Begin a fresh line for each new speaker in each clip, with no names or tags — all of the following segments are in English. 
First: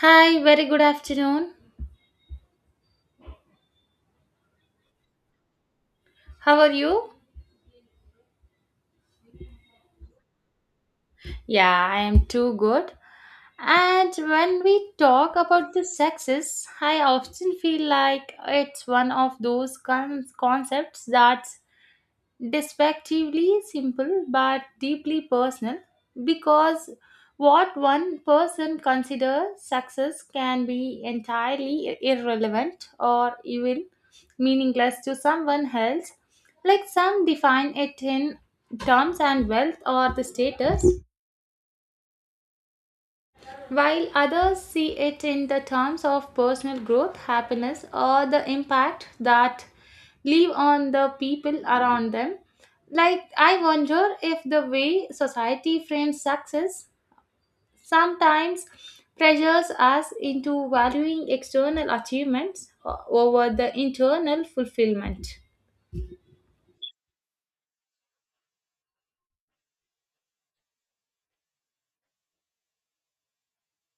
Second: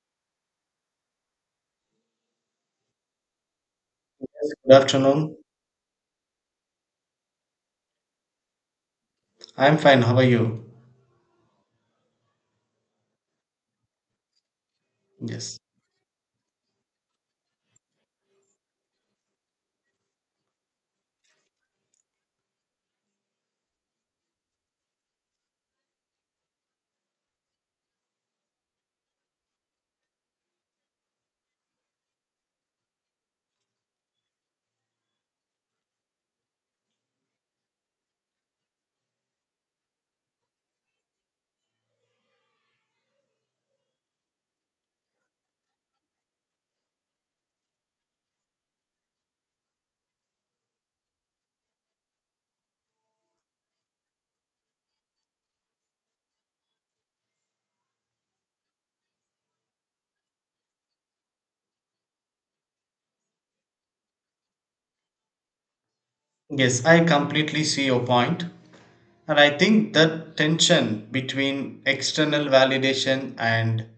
Hi, very good afternoon.
Good afternoon.
How are you?
I'm fine. How are you?
Yeah, I am too good. And when we talk
Yes.
about the sexes, I often feel like it's one of those concepts that despectively simple but deeply personal because what one person considers success can be entirely irrelevant or even meaningless to someone else. Like, some define it in terms and wealth or the status, while others see it in the terms of personal growth, happiness, or the impact that leave on the people around them. Like, I wonder if the way society frames success sometimes pressures us into valuing external achievements over the internal fulfillment.
Yes, I completely see your point. And I think that tension between external validation and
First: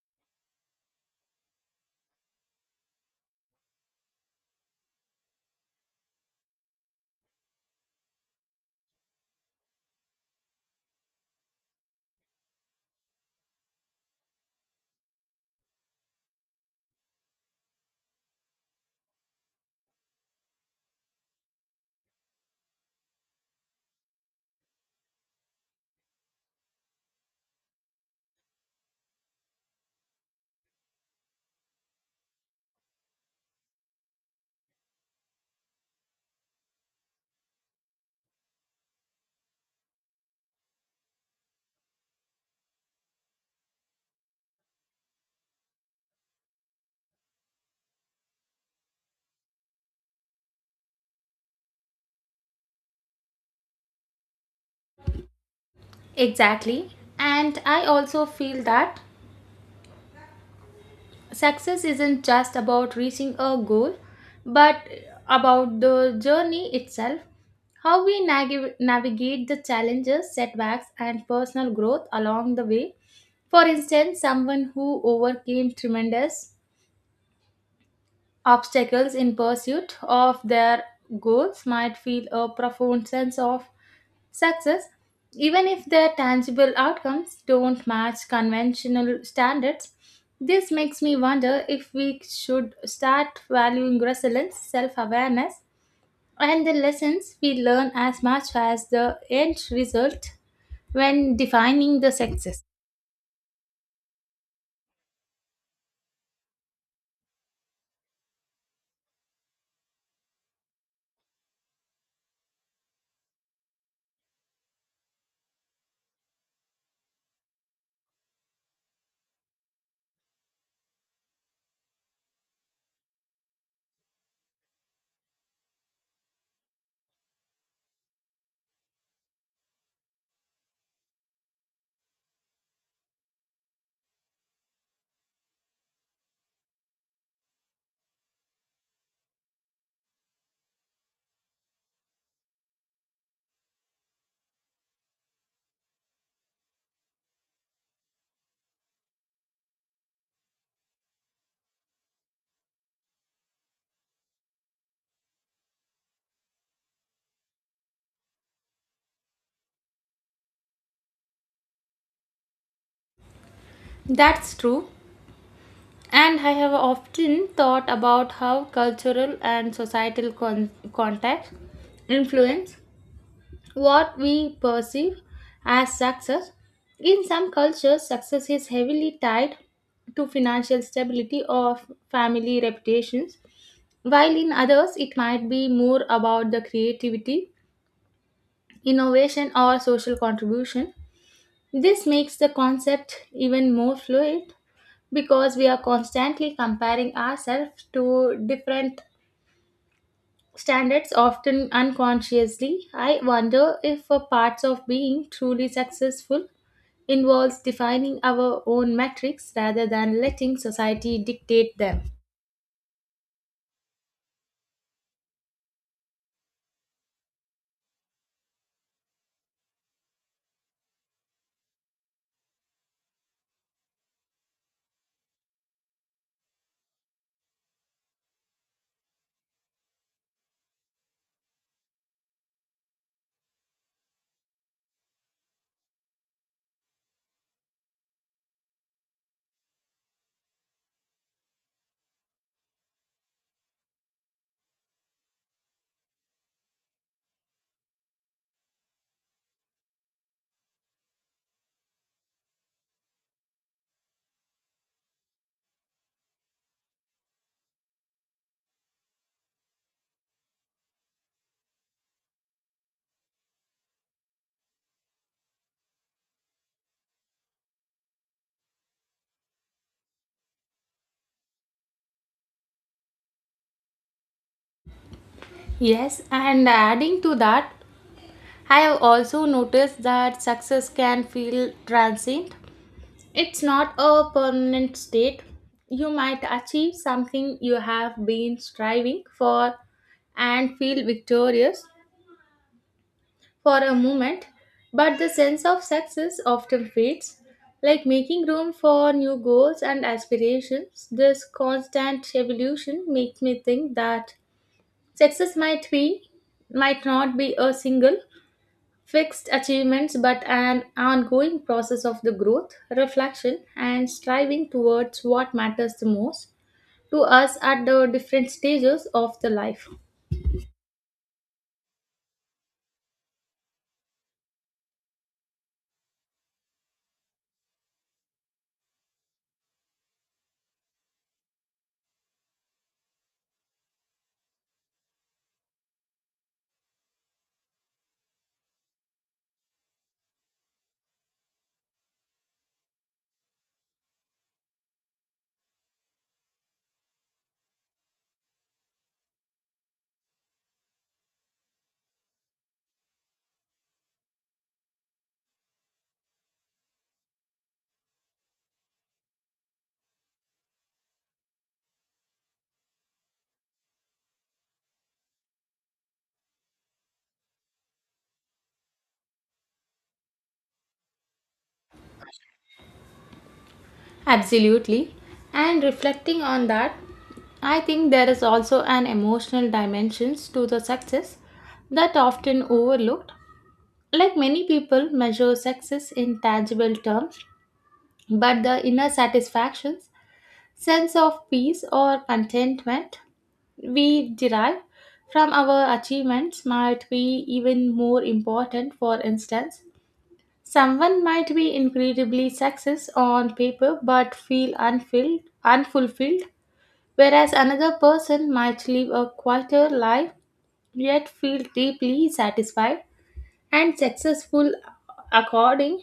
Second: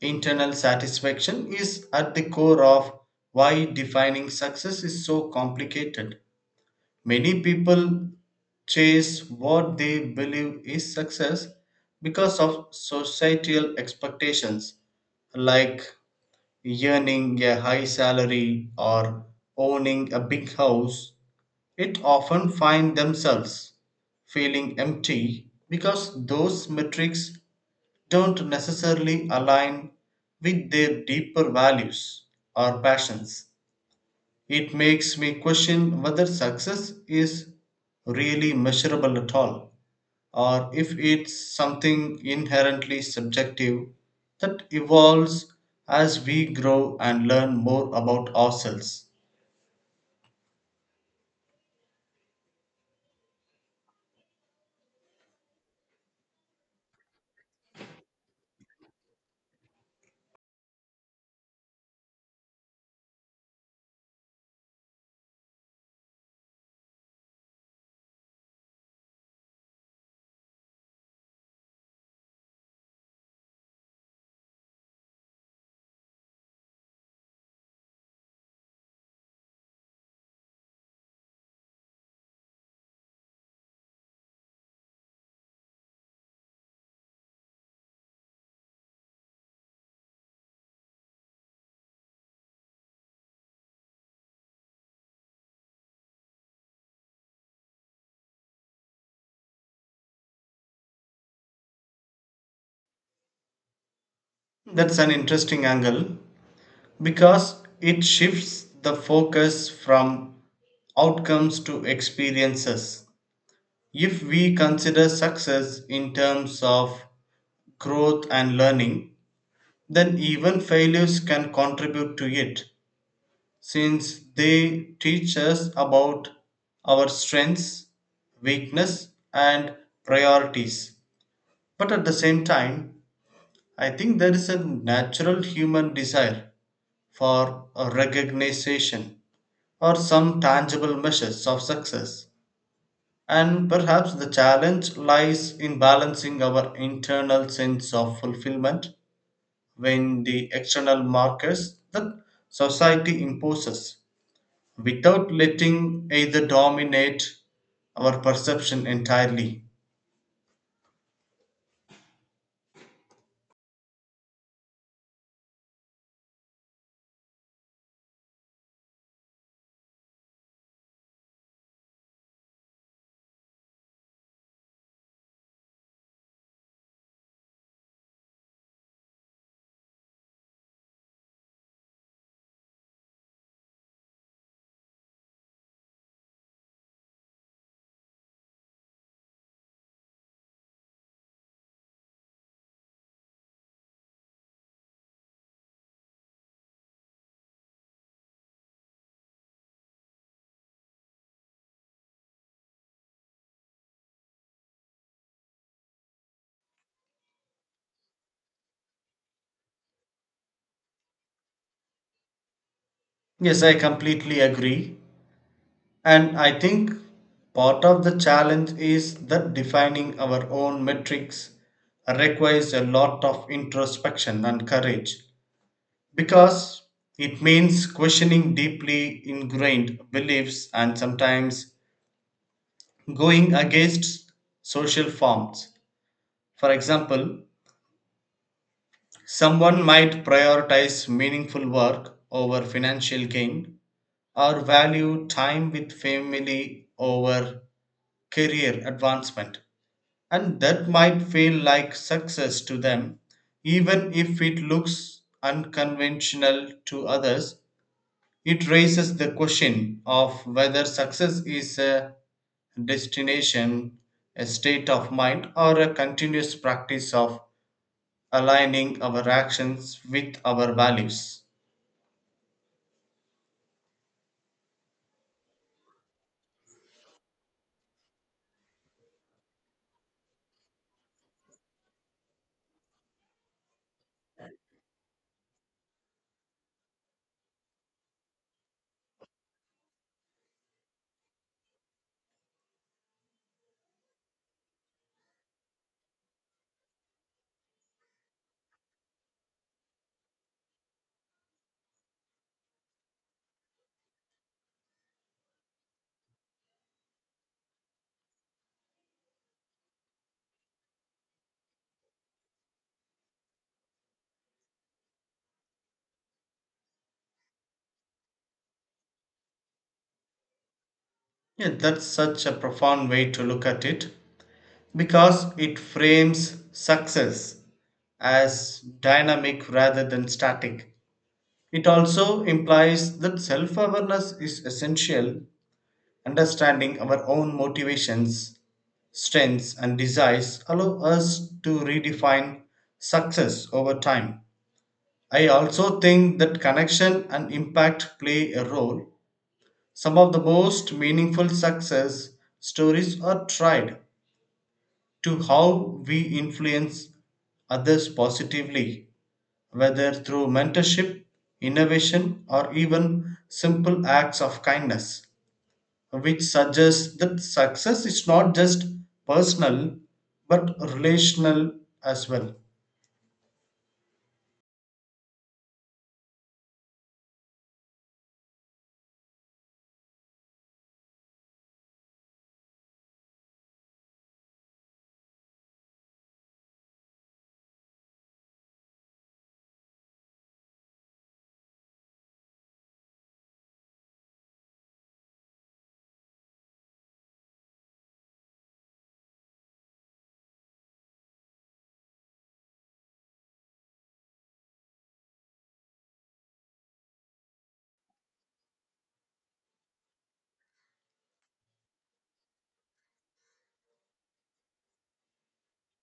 internal satisfaction is at the core of why defining success is so complicated. Many people chase what they believe is success because of societal expectations like earning a high salary or owning a big house, it often find themselves feeling empty because those metrics don't necessarily align with their deeper values or passions. It makes me question whether success is really measurable at all, or if it's something inherently subjective that evolves as we grow and learn more about ourselves.
Exactly. And I also feel that success isn't just about reaching a goal, but about the journey itself, how we navigate the challenges, setbacks, and personal growth along the way. For instance, someone who overcame tremendous obstacles in pursuit of their goals might feel a profound sense of success, even if their tangible outcomes don't match conventional standards. This makes me wonder if we should start valuing resilience, self awareness, and the lessons we learn as much as the end result when defining the success.
That's an interesting angle because it shifts the focus from outcomes to experiences. If we consider success in terms of growth and learning, then even failures can contribute to it since they teach us about our strengths, weakness and priorities. But at the same time, I think there is a natural human desire for a recognition or some tangible measures of success. And perhaps the challenge lies in balancing our internal sense of fulfillment when the external markers that society imposes without letting either dominate our perception entirely.
That's true. And I have often thought about how cultural and societal context influence what we perceive as success. In some cultures, success is heavily tied to financial stability or family reputations, while in others, it might be more about the creativity, innovation, or social contribution. This makes the concept even more fluid because we are constantly comparing ourselves to different standards, often unconsciously. I wonder if parts of being truly successful involves defining our own metrics rather than letting society dictate them.
Yes, I completely agree. And I think part of the challenge is that defining our own metrics requires a lot of introspection and courage because it means questioning deeply ingrained beliefs and sometimes going against social forms. For example, someone might prioritize meaningful work over financial gain or value time with family over career advancement. And that might feel like success to them, even if it looks unconventional to others. It raises the question of whether success is a destination, a state of mind, or a continuous practice of aligning our actions with our values.
Yes, and adding to that, I have also noticed that success can feel transient. It's not a permanent state. You might achieve something you have been striving for and feel victorious, for a moment, but the sense of success often fades, like making room for new goals and aspirations. This constant evolution makes me think that success might be might not be a single fixed achievements but an ongoing process of the growth, reflection and striving towards what matters the most to us at the different stages of the life.
Yeah, that's such a profound way to look at it because it frames success as dynamic rather than static. It also implies that self awareness is essential. Understanding our own motivations, strengths, and desires allow us to redefine success over time. I also think that connection and impact play a role. Some of the most meaningful success stories are tied to how we influence others positively, whether through mentorship, innovation, or even simple acts of kindness, which suggests that success is not just personal but relational as well.
Absolutely. And reflecting on that, I think there is also an emotional dimensions to the success that often overlooked. Like, many people measure success in tangible terms, but the inner satisfactions, sense of peace or contentment we derive from our achievements might be even more important. For instance, someone might be incredibly successful on paper but feel unfulfilled, whereas another person might live a quieter life yet feel deeply satisfied and successful according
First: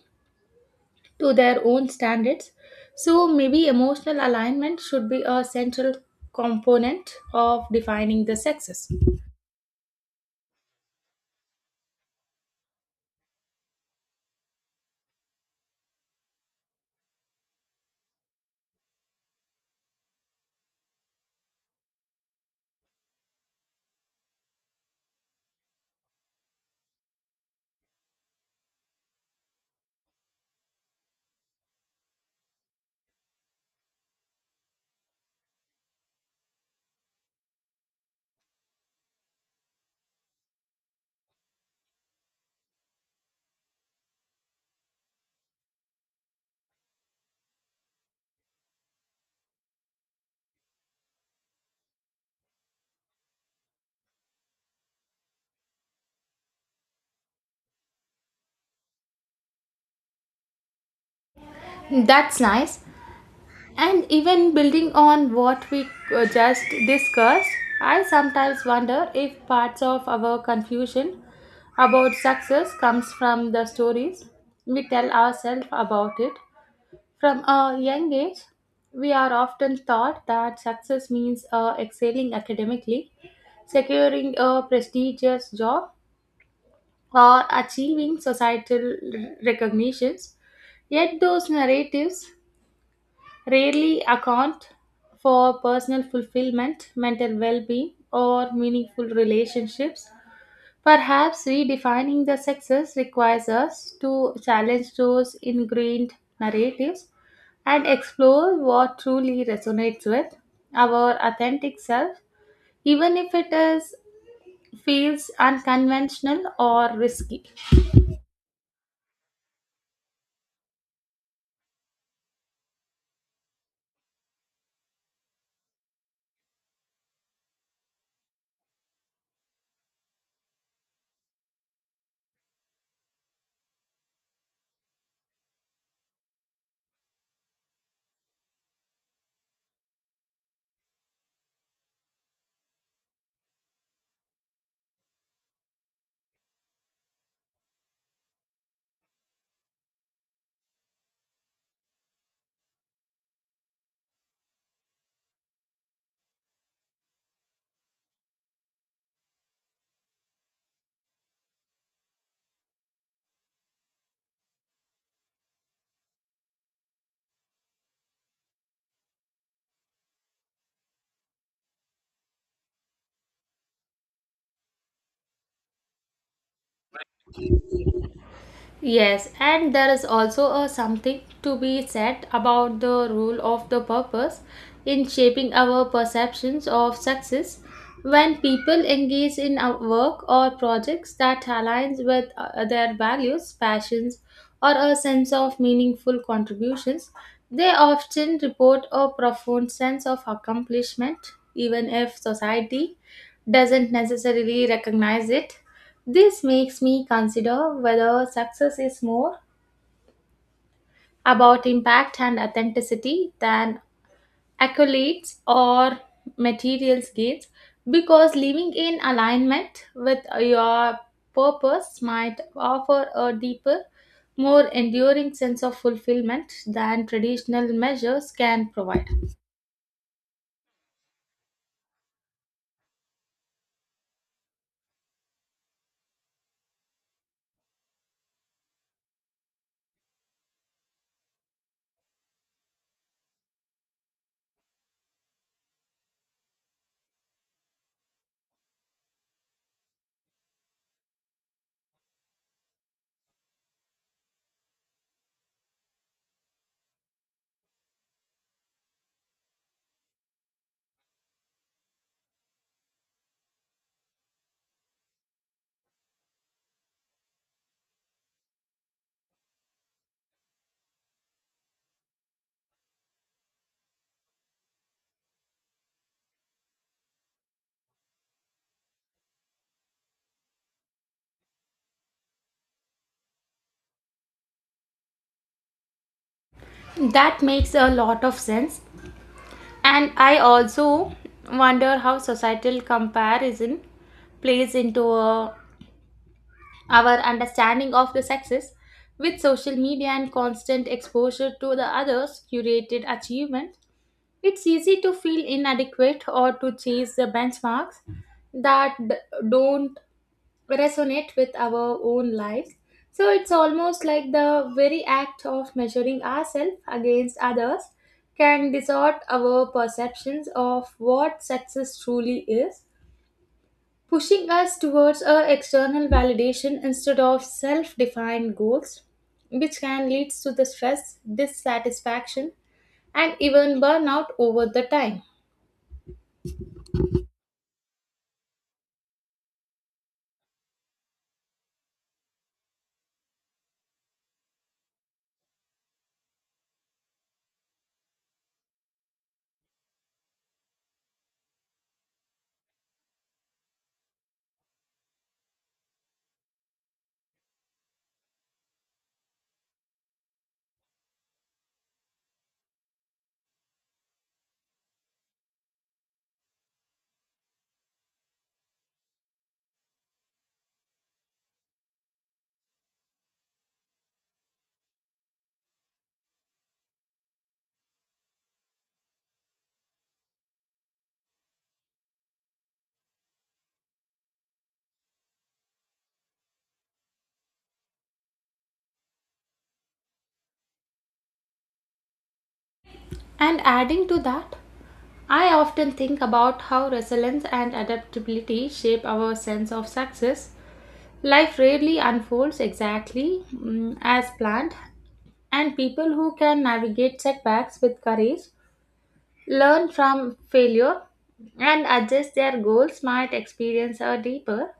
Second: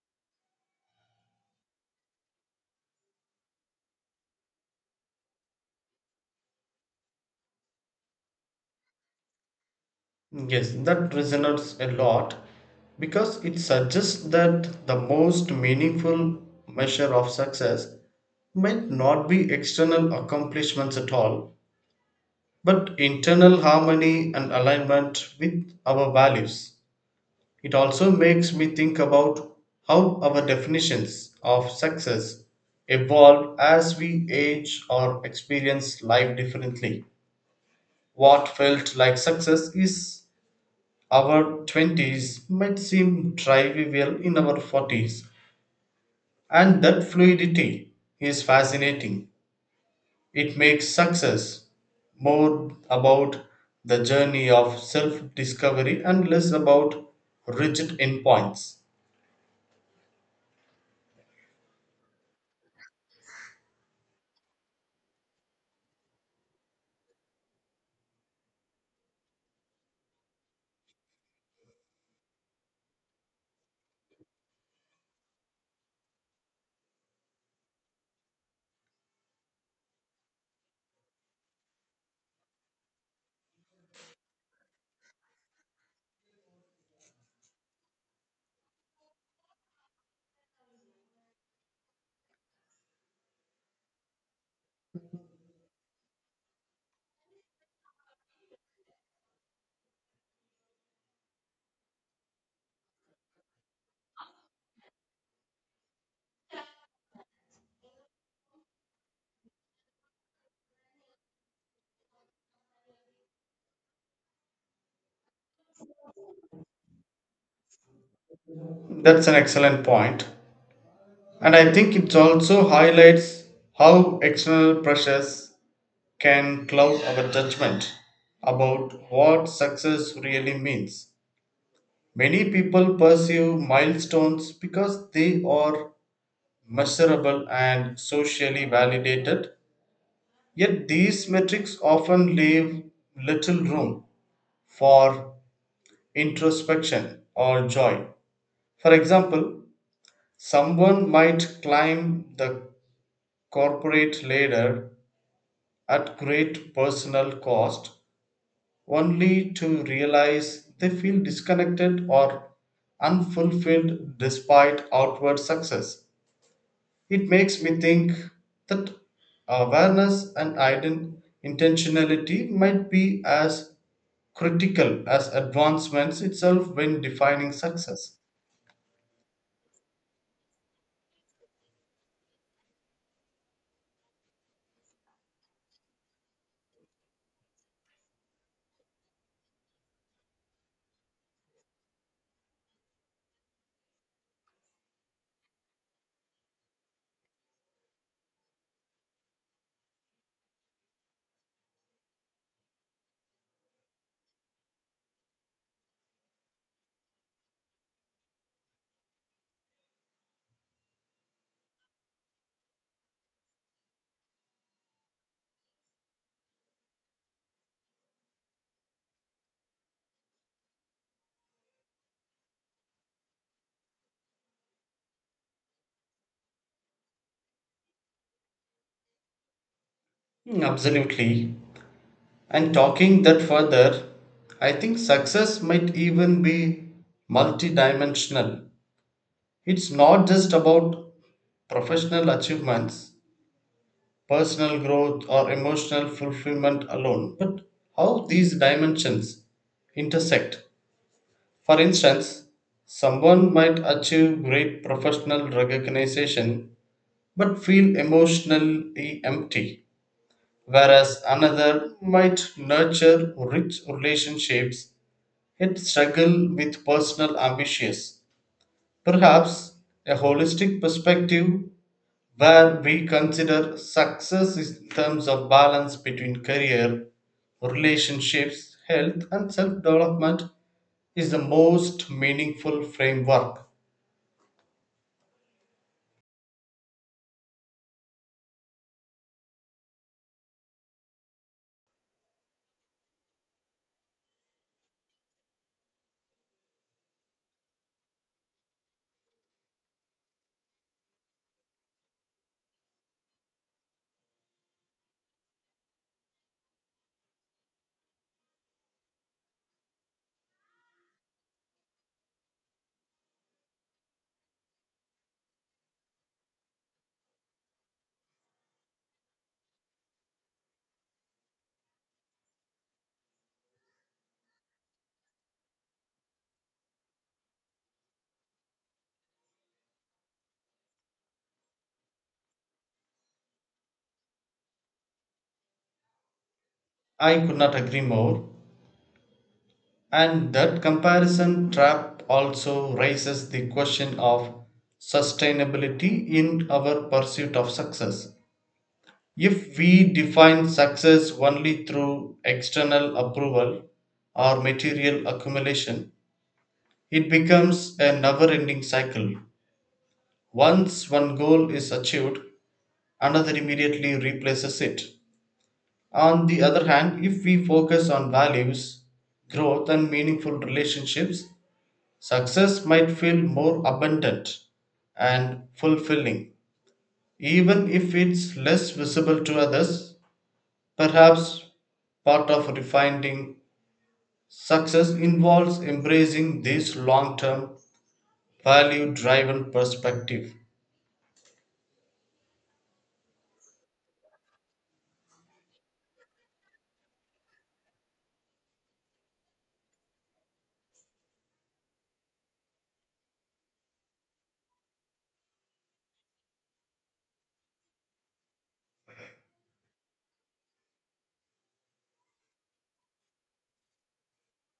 to their own standards. So maybe emotional alignment should be a central component of defining the success.
Yes, that resonates a lot because it suggests that the most meaningful measure of success might not be external accomplishments at all, but internal harmony and alignment with our values. It also makes me think about how our definitions of success evolve as we age or experience life differently. What felt like success is our 20s might seem trivial in our 40s, and that fluidity is fascinating. It makes success more about the journey of self discovery and less about rigid endpoints.
That's nice. And even building on what we just discussed, I sometimes wonder if parts of our confusion about success comes from the stories we tell ourselves about it. From a young age, we are often taught that success means excelling academically, securing a prestigious job, or achieving societal recognitions. Yet those narratives rarely account for personal fulfillment, mental well being, or meaningful relationships. Perhaps redefining the success requires us to challenge those ingrained narratives and explore what truly resonates with our authentic self, even if it is feels unconventional or risky.
That's an excellent point. And I think it also highlights how external pressures can cloud our judgment about what success really means. Many people pursue milestones because they are measurable and socially validated, yet these metrics often leave little room for introspection or joy. For example, someone might climb the corporate ladder at great personal cost only to realize they feel disconnected or unfulfilled despite outward success. It makes me think that awareness and intentionality might be as critical as advancements itself when defining success.
Yes, and there is also a something to be said about the role of the purpose in shaping our perceptions of success. When people engage in a work or projects that aligns with their values, passions, or a sense of meaningful contributions, they often report a profound sense of accomplishment, even if society doesn't necessarily recognize it. This makes me consider whether success is more about impact and authenticity than accolades or material gains, because living in alignment with your purpose might offer a deeper, more enduring sense of fulfillment than traditional measures can provide.
Absolutely. And talking that further, I think success might even be multidimensional. It's not just about professional achievements, personal growth, or emotional fulfillment alone, but how these dimensions intersect. For instance, someone might achieve great professional recognition but feel emotionally empty, whereas another might nurture rich relationships yet struggle with personal ambitions. Perhaps a holistic perspective where we consider success in terms of balance between career, relationships, health, and self development is the most meaningful framework.
That makes a lot of sense. And I also wonder how societal comparison plays into a our understanding of the sexes. With social media and constant exposure to the others' curated achievement, it's easy to feel inadequate or to chase the benchmarks that don't resonate with our own lives. So it's almost like the very act of measuring ourselves against others can distort our perceptions of what success truly is, pushing us towards a external validation instead of self-defined goals, which can lead to the stress dissatisfaction and even burnout over the time.
I could not agree more. And that comparison trap also raises the question of sustainability in our pursuit of success. If we define success only through external approval or material accumulation, it becomes a never ending cycle. Once one goal is achieved, another immediately replaces it. On the other hand, if we focus on values, growth, and meaningful relationships, success might feel more abundant and fulfilling, even if it's less visible to others. Perhaps part of refining success involves embracing this long term, value driven perspective.
And adding to that, I often think about how resilience and adaptability shape our sense of success. Life rarely unfolds exactly as planned, and people who can navigate setbacks with courage, learn from failure, and adjust their goals might experience a deeper,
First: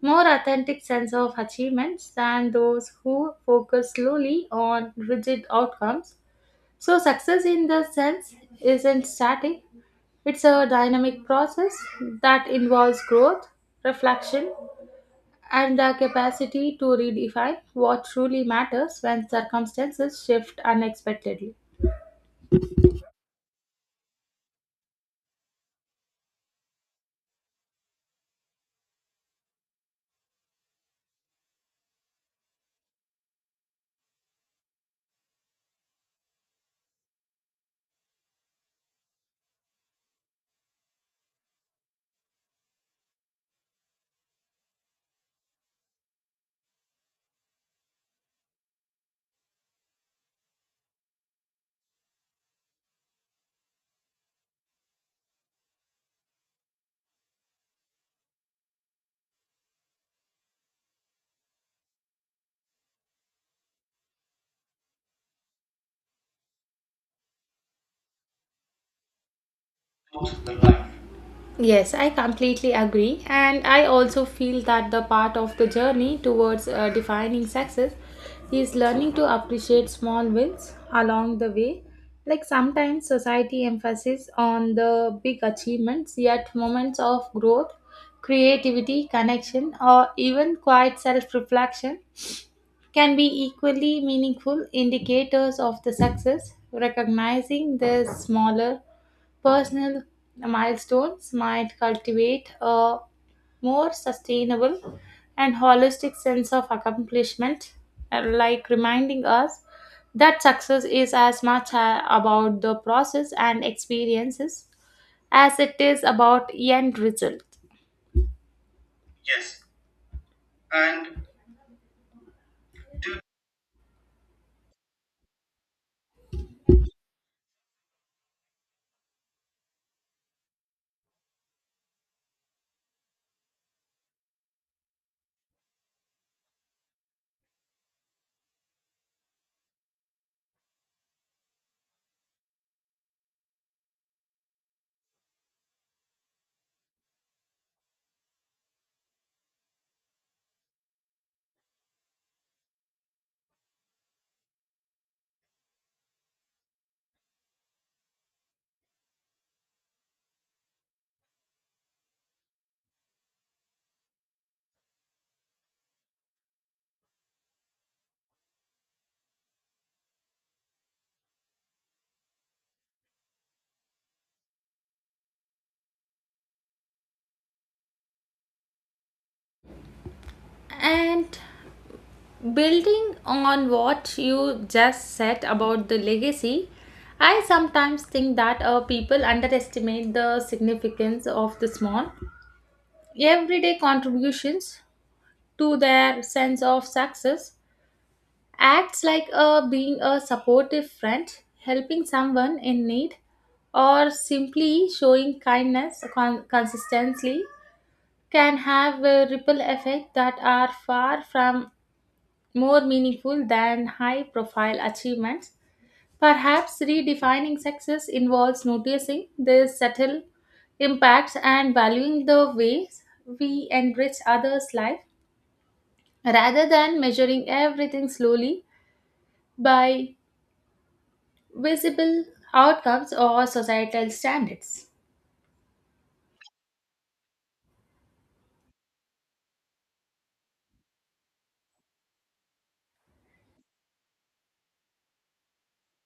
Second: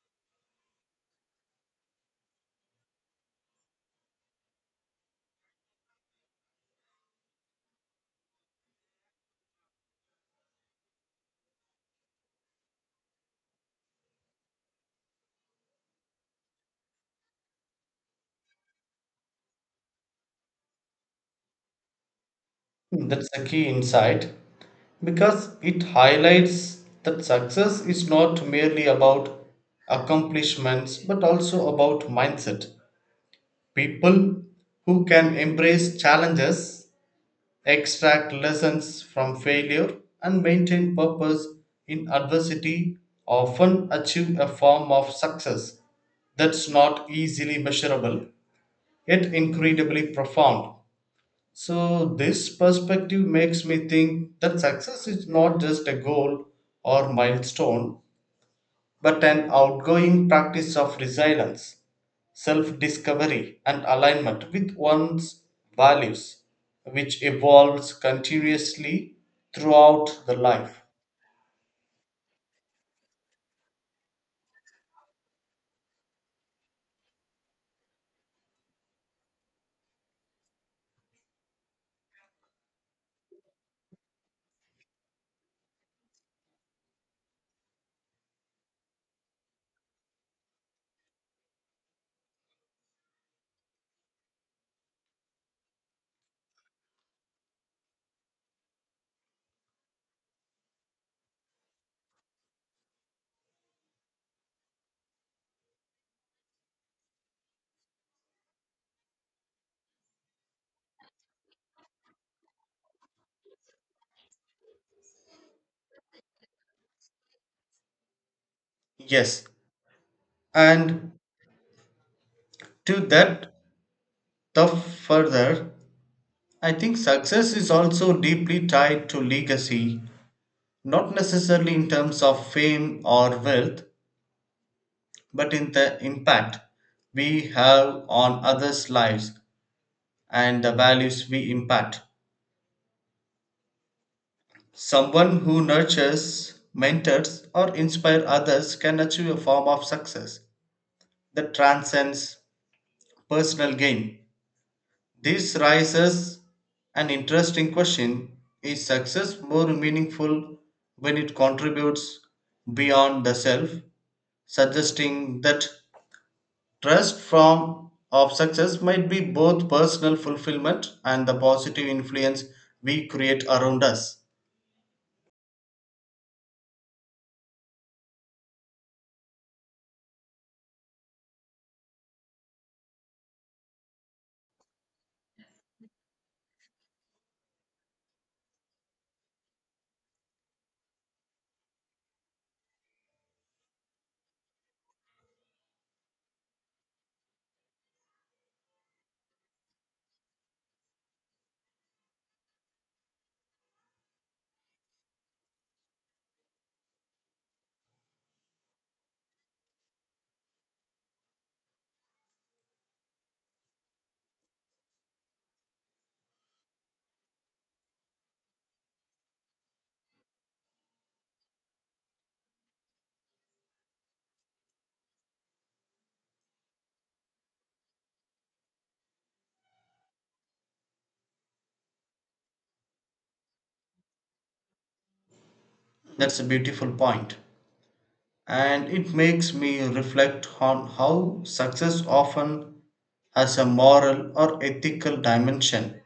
more authentic sense of achievements than those who focus solely on rigid outcomes. So, success in the sense isn't static, it's a dynamic process that involves growth, reflection, and the capacity to redefine what truly matters when circumstances shift unexpectedly.
That's a key insight because it highlights that success is not merely about accomplishments but also about mindset. People who can embrace challenges, extract lessons from failure, and maintain purpose in adversity often achieve a form of success that's not easily measurable yet incredibly profound. So, this perspective makes me think that success is not just a goal or milestone but an outgoing practice of resilience, self discovery, and alignment with one's values, which evolves continuously throughout the life.
Yes, I completely agree. And I also feel that the part of the journey towards defining success is learning to appreciate small wins along the way. Like, sometimes society emphasizes on the big achievements, yet moments of growth, creativity, connection, or even quiet self reflection can be equally meaningful indicators of the success. Recognizing the smaller personal milestones might cultivate a more sustainable and holistic sense of accomplishment, like reminding us that success is as much about the process and experiences as it is about end result.
Yes, and to that, the further, I think success is also deeply tied to legacy, not necessarily in terms of fame or wealth, but in the impact we have on others' lives and the values we impact. Someone who nurtures, mentors, or inspires others can achieve a form of success that transcends personal gain. This raises an interesting question. Is success more meaningful when it contributes beyond the self, suggesting that trust form of success might be both personal fulfillment and the positive influence we create around us?
And building on what you just said about the legacy, I sometimes think that people underestimate the significance of the small, everyday contributions to their sense of success. Acts like being a supportive friend, helping someone in need, or simply showing kindness consistently can have a ripple effect that are far from more meaningful than high profile achievements. Perhaps redefining success involves noticing their subtle impacts and valuing the ways we enrich others' life rather than measuring everything slowly by visible outcomes or societal standards.
That's a beautiful point, and it makes me reflect on how success often has a moral or ethical dimension.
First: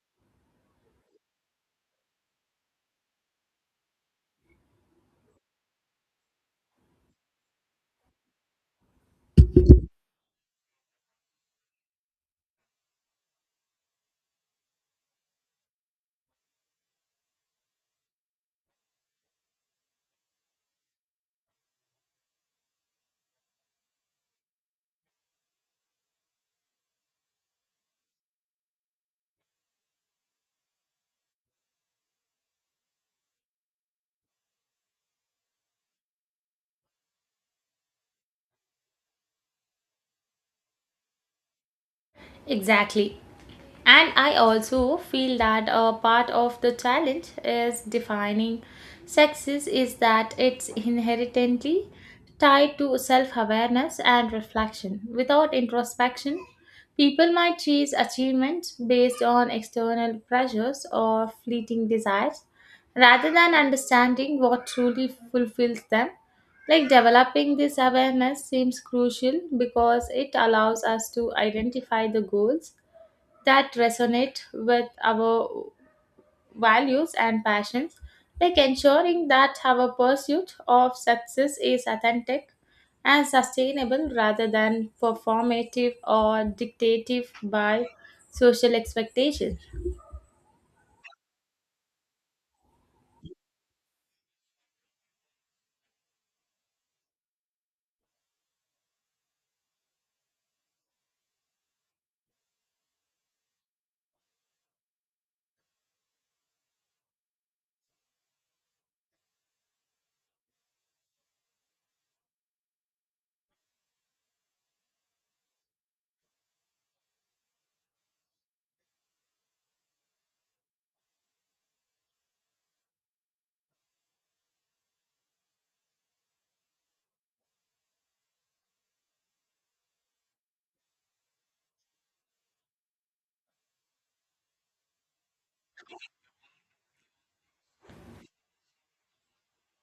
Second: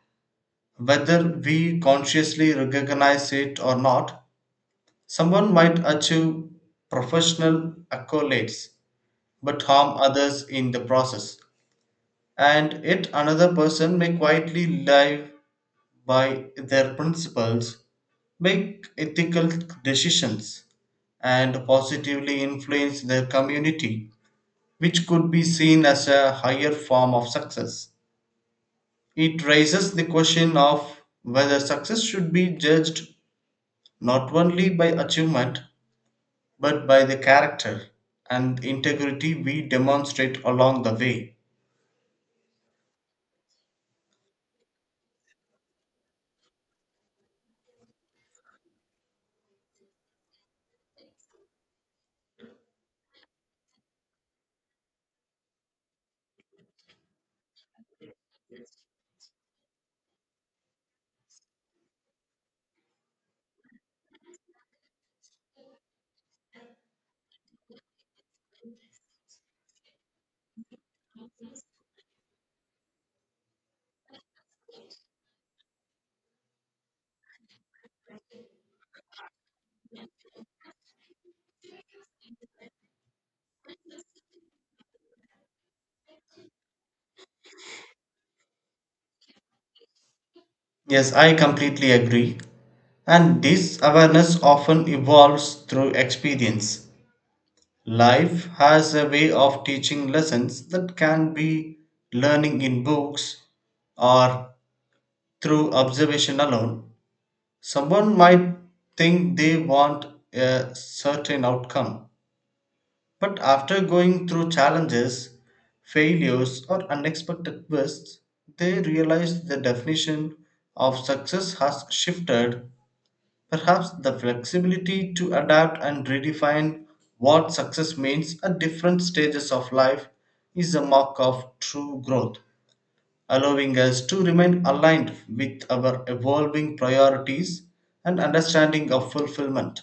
Whether we consciously recognize it or not, someone might achieve professional accolades but harm others in the process. And yet another person may quietly live by their principles, make ethical decisions, and positively influence their community, which could be seen as a higher form of success. It raises the question of whether success should be judged not only by achievement but by the character and integrity we demonstrate along the way.
Exactly. And I also feel that a part of the challenge is defining sexes is that it's inherently tied to self awareness and reflection. Without introspection, people might chase achievements based on external pressures or fleeting desires rather than understanding what truly fulfills them. Like, developing this awareness seems crucial because it allows us to identify the goals that resonate with our values and passions, like ensuring that our pursuit of success is authentic and sustainable rather than performative or dictative by social expectations.
Yes, I completely agree. And this awareness often evolves through experience. Life has a way of teaching lessons that can be learning in books or through observation alone. Someone might think they want a certain outcome, but after going through challenges, failures, or unexpected twists, they realize the definition of success has shifted. Perhaps the flexibility to adapt and redefine what success means at different stages of life is a mark of true growth, allowing us to remain aligned with our evolving priorities and understanding of fulfillment.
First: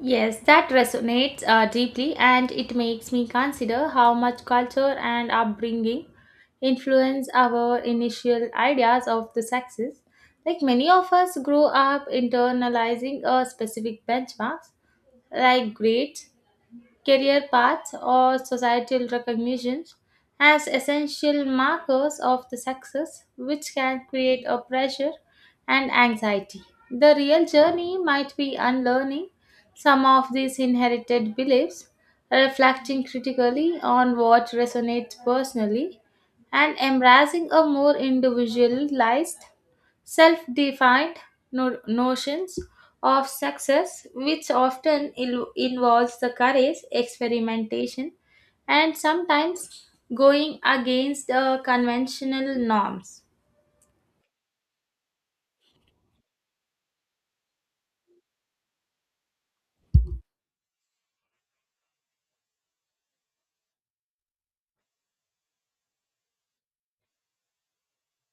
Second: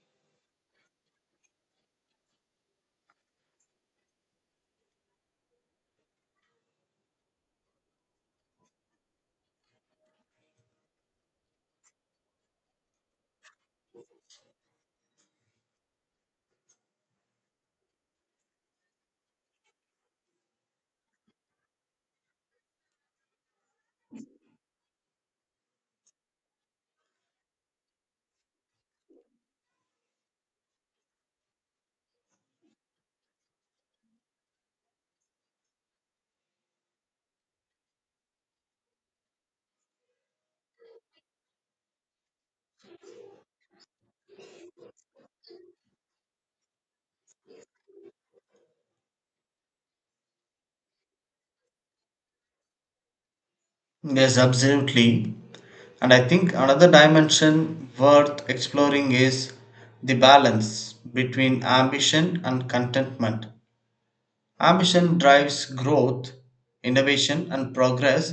Yes, that resonates deeply, and it makes me consider how much culture and upbringing influence our initial ideas of the sexes. Like, many of us grow up internalizing a specific benchmarks, like grades, career paths, or societal recognitions as essential markers of the success, which can create a pressure and anxiety. The real journey might be unlearning some of these inherited beliefs, reflecting critically on what resonates personally, and embracing a more individualized, self-defined notions of success, which often involves the courage experimentation and sometimes going against conventional norms.
Yes, absolutely. And I think another dimension worth exploring is the balance between ambition and contentment. Ambition drives growth, innovation, and progress,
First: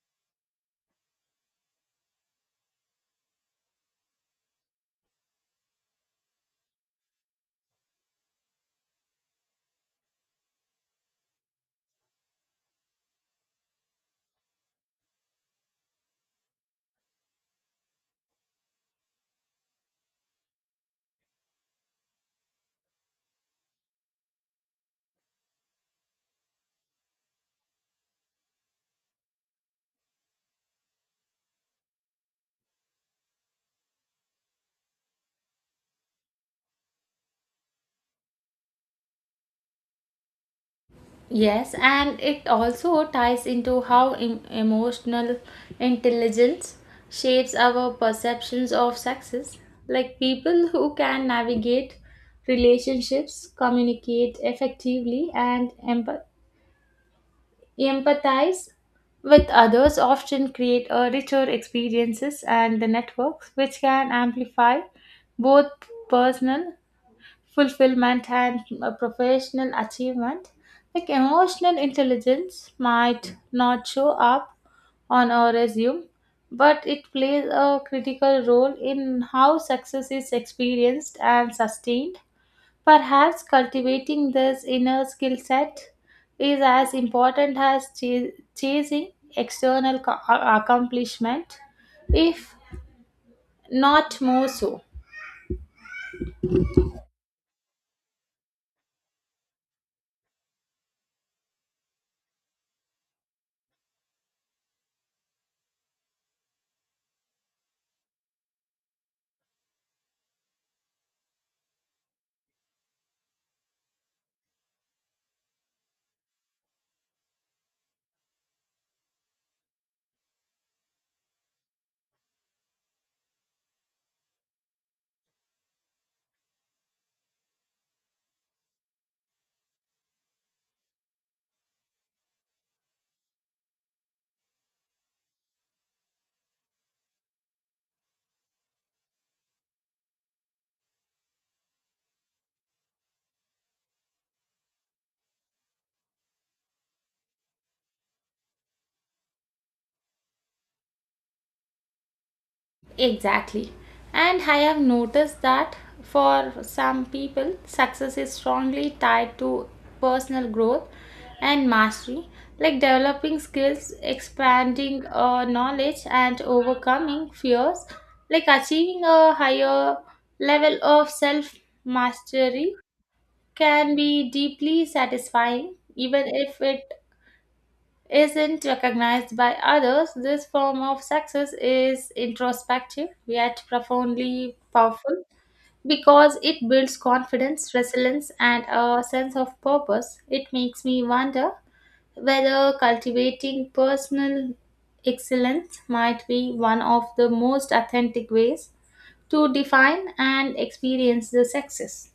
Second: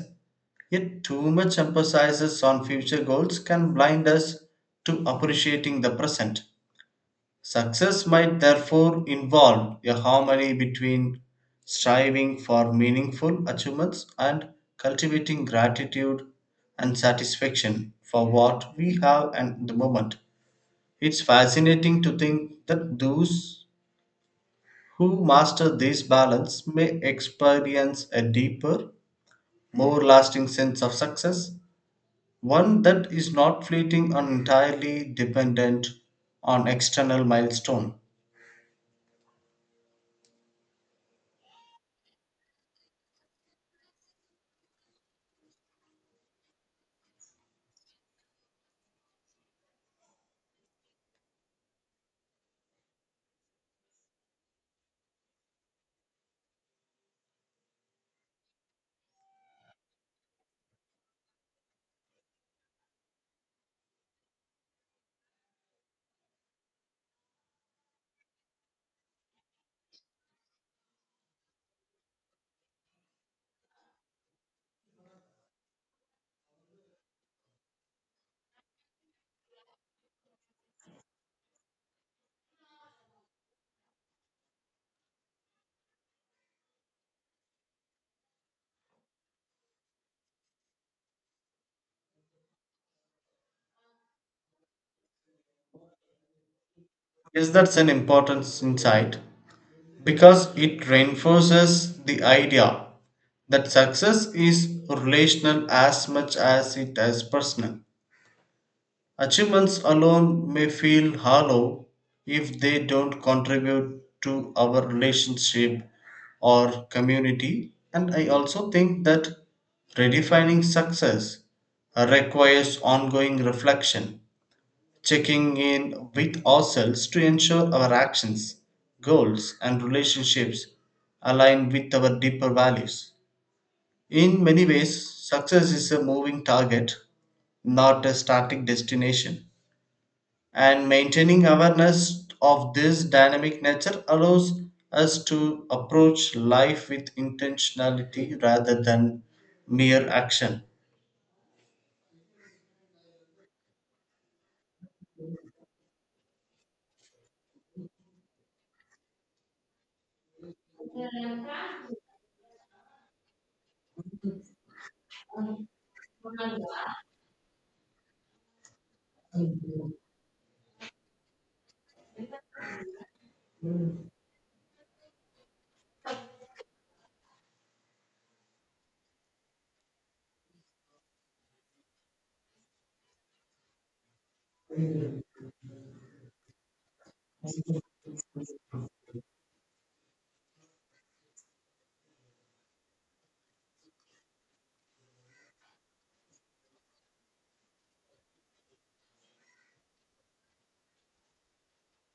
yet too much emphasis on future goals can blind us to appreciating the present. Success might therefore involve a harmony between striving for meaningful achievements and cultivating gratitude and satisfaction for what we have at the moment. It's fascinating to think that those who master this balance may experience a deeper, more lasting sense of success, one that is not fleeting and entirely dependent on external milestone.
Yes, and it also ties into how emotional intelligence shapes our perceptions of success. Like, people who can navigate relationships, communicate effectively, and empathize with others often create a richer experiences and the networks which can amplify both personal fulfillment and professional achievement. Like, emotional intelligence might not show up on a resume, but it plays a critical role in how success is experienced and sustained. Perhaps cultivating this inner skill set is as important as chasing external accomplishment, if not more so.
Yes, that's an important insight because it reinforces the idea that success is relational as much as it is personal. Achievements alone may feel hollow if they don't contribute to our relationship or community. And I also think that redefining success requires ongoing reflection, checking in with ourselves to ensure our actions, goals, and relationships align with our deeper values. In many ways, success is a moving target, not a static destination. And maintaining awareness of this dynamic nature allows us to approach life with intentionality rather than mere action.
Exactly. And I have noticed that for some people, success is strongly tied to personal growth and mastery, like developing skills, expanding knowledge, and overcoming fears. Like, achieving a higher level of self mastery can be deeply satisfying even if it isn't recognized by others. This form of success is introspective yet profoundly powerful because it builds confidence, resilience, and a sense of purpose. It makes me wonder whether cultivating personal excellence might be one of the most authentic ways to define and experience the success.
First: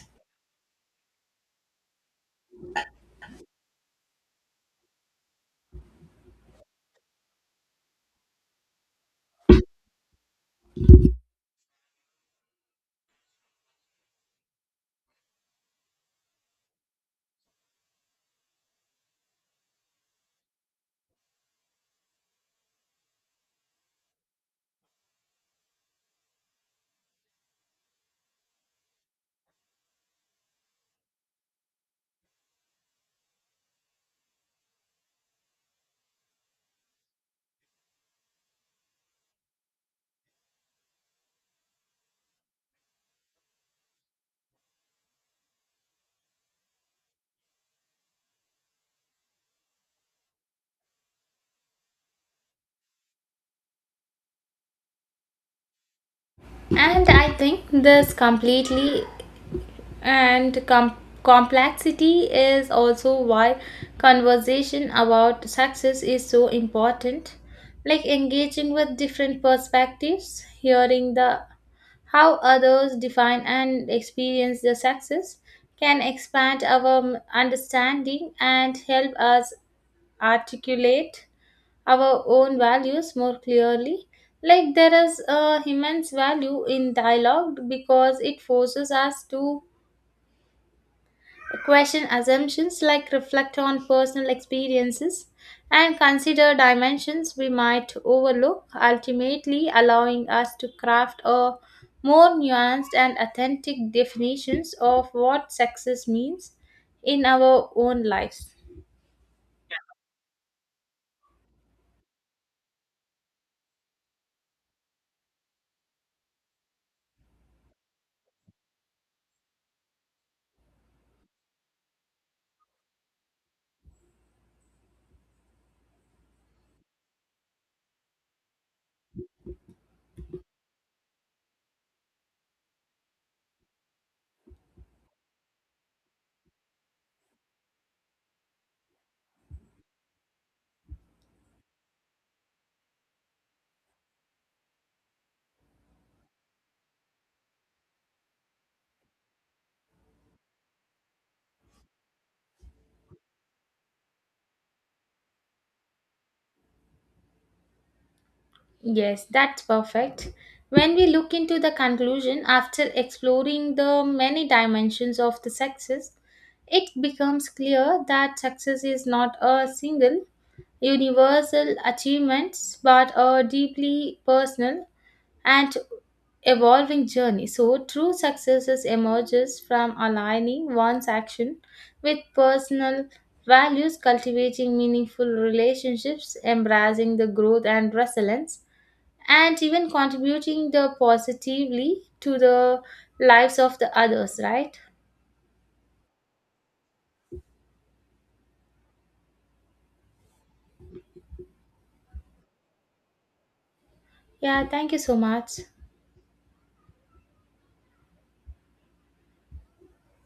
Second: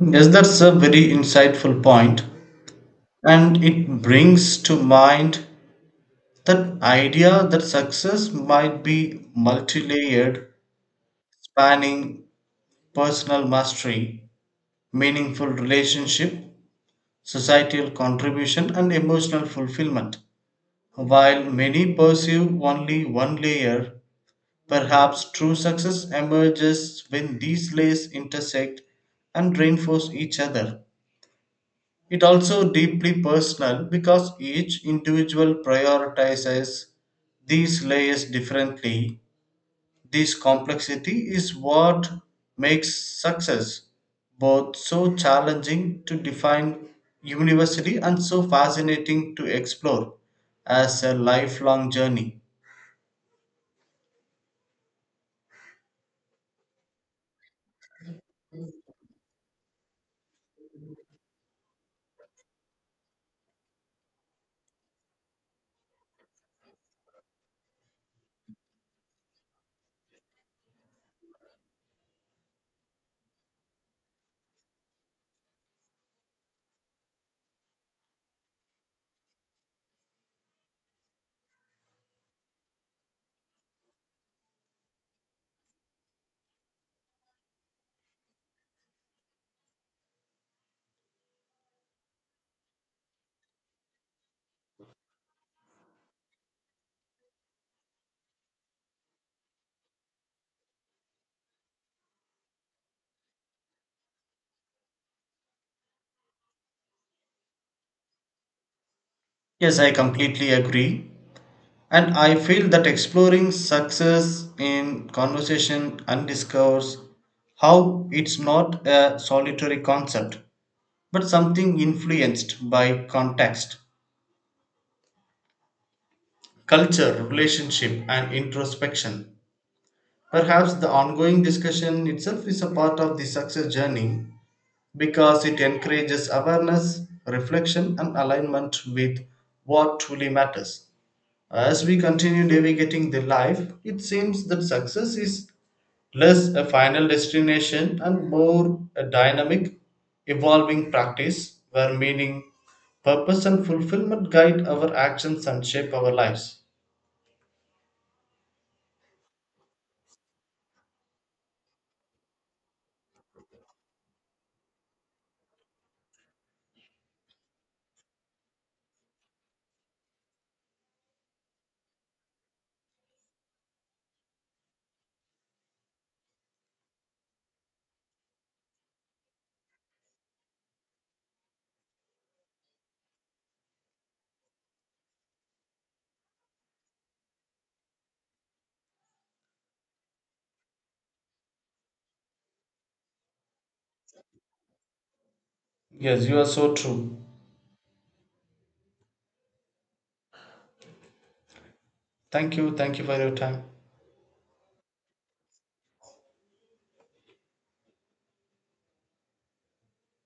Yes, that's a very insightful point, and it brings to mind that idea that success might be multi-layered, spanning personal mastery, meaningful relationship, societal contribution, and emotional fulfillment. While many pursue only one layer, perhaps true success emerges when these layers intersect and reinforce each other. It also deeply personal because each individual prioritizes these layers differently. This complexity is what makes success both so challenging to define university and so fascinating to explore as a lifelong journey.
And I think this And com- complexity is also why conversation about success is so important. Like, engaging with different perspectives, hearing the how others define and experience their success can expand our understanding and help us articulate our own values more clearly. Like, there is a immense value in dialogue because it forces us to question assumptions, like reflect on personal experiences and consider dimensions we might overlook, ultimately allowing us to craft a more nuanced and authentic definitions of what success means in our own lives.
Yes, I completely agree. And I feel that exploring success in conversation and discourse how it's not a solitary concept but something influenced by context, culture, relationship, and introspection. Perhaps the ongoing discussion itself is a part of the success journey because it encourages awareness, reflection, and alignment with what truly matters. As we continue navigating the life, it seems that success is less a final destination and more a dynamic, evolving practice where meaning, purpose, and fulfillment guide our actions and shape our lives.
Yes, that's perfect. When we look into the conclusion after exploring the many dimensions of the success, it becomes clear that success is not a single universal achievements, but a deeply personal and evolving journey. So, true success is emerges from aligning one's action with personal values, cultivating meaningful relationships, embracing the growth and resilience, and even contributing the positively to the lives of the others, right?
Yes, you are so true. Thank you. Thank you for your time.
Yeah, thank you so much.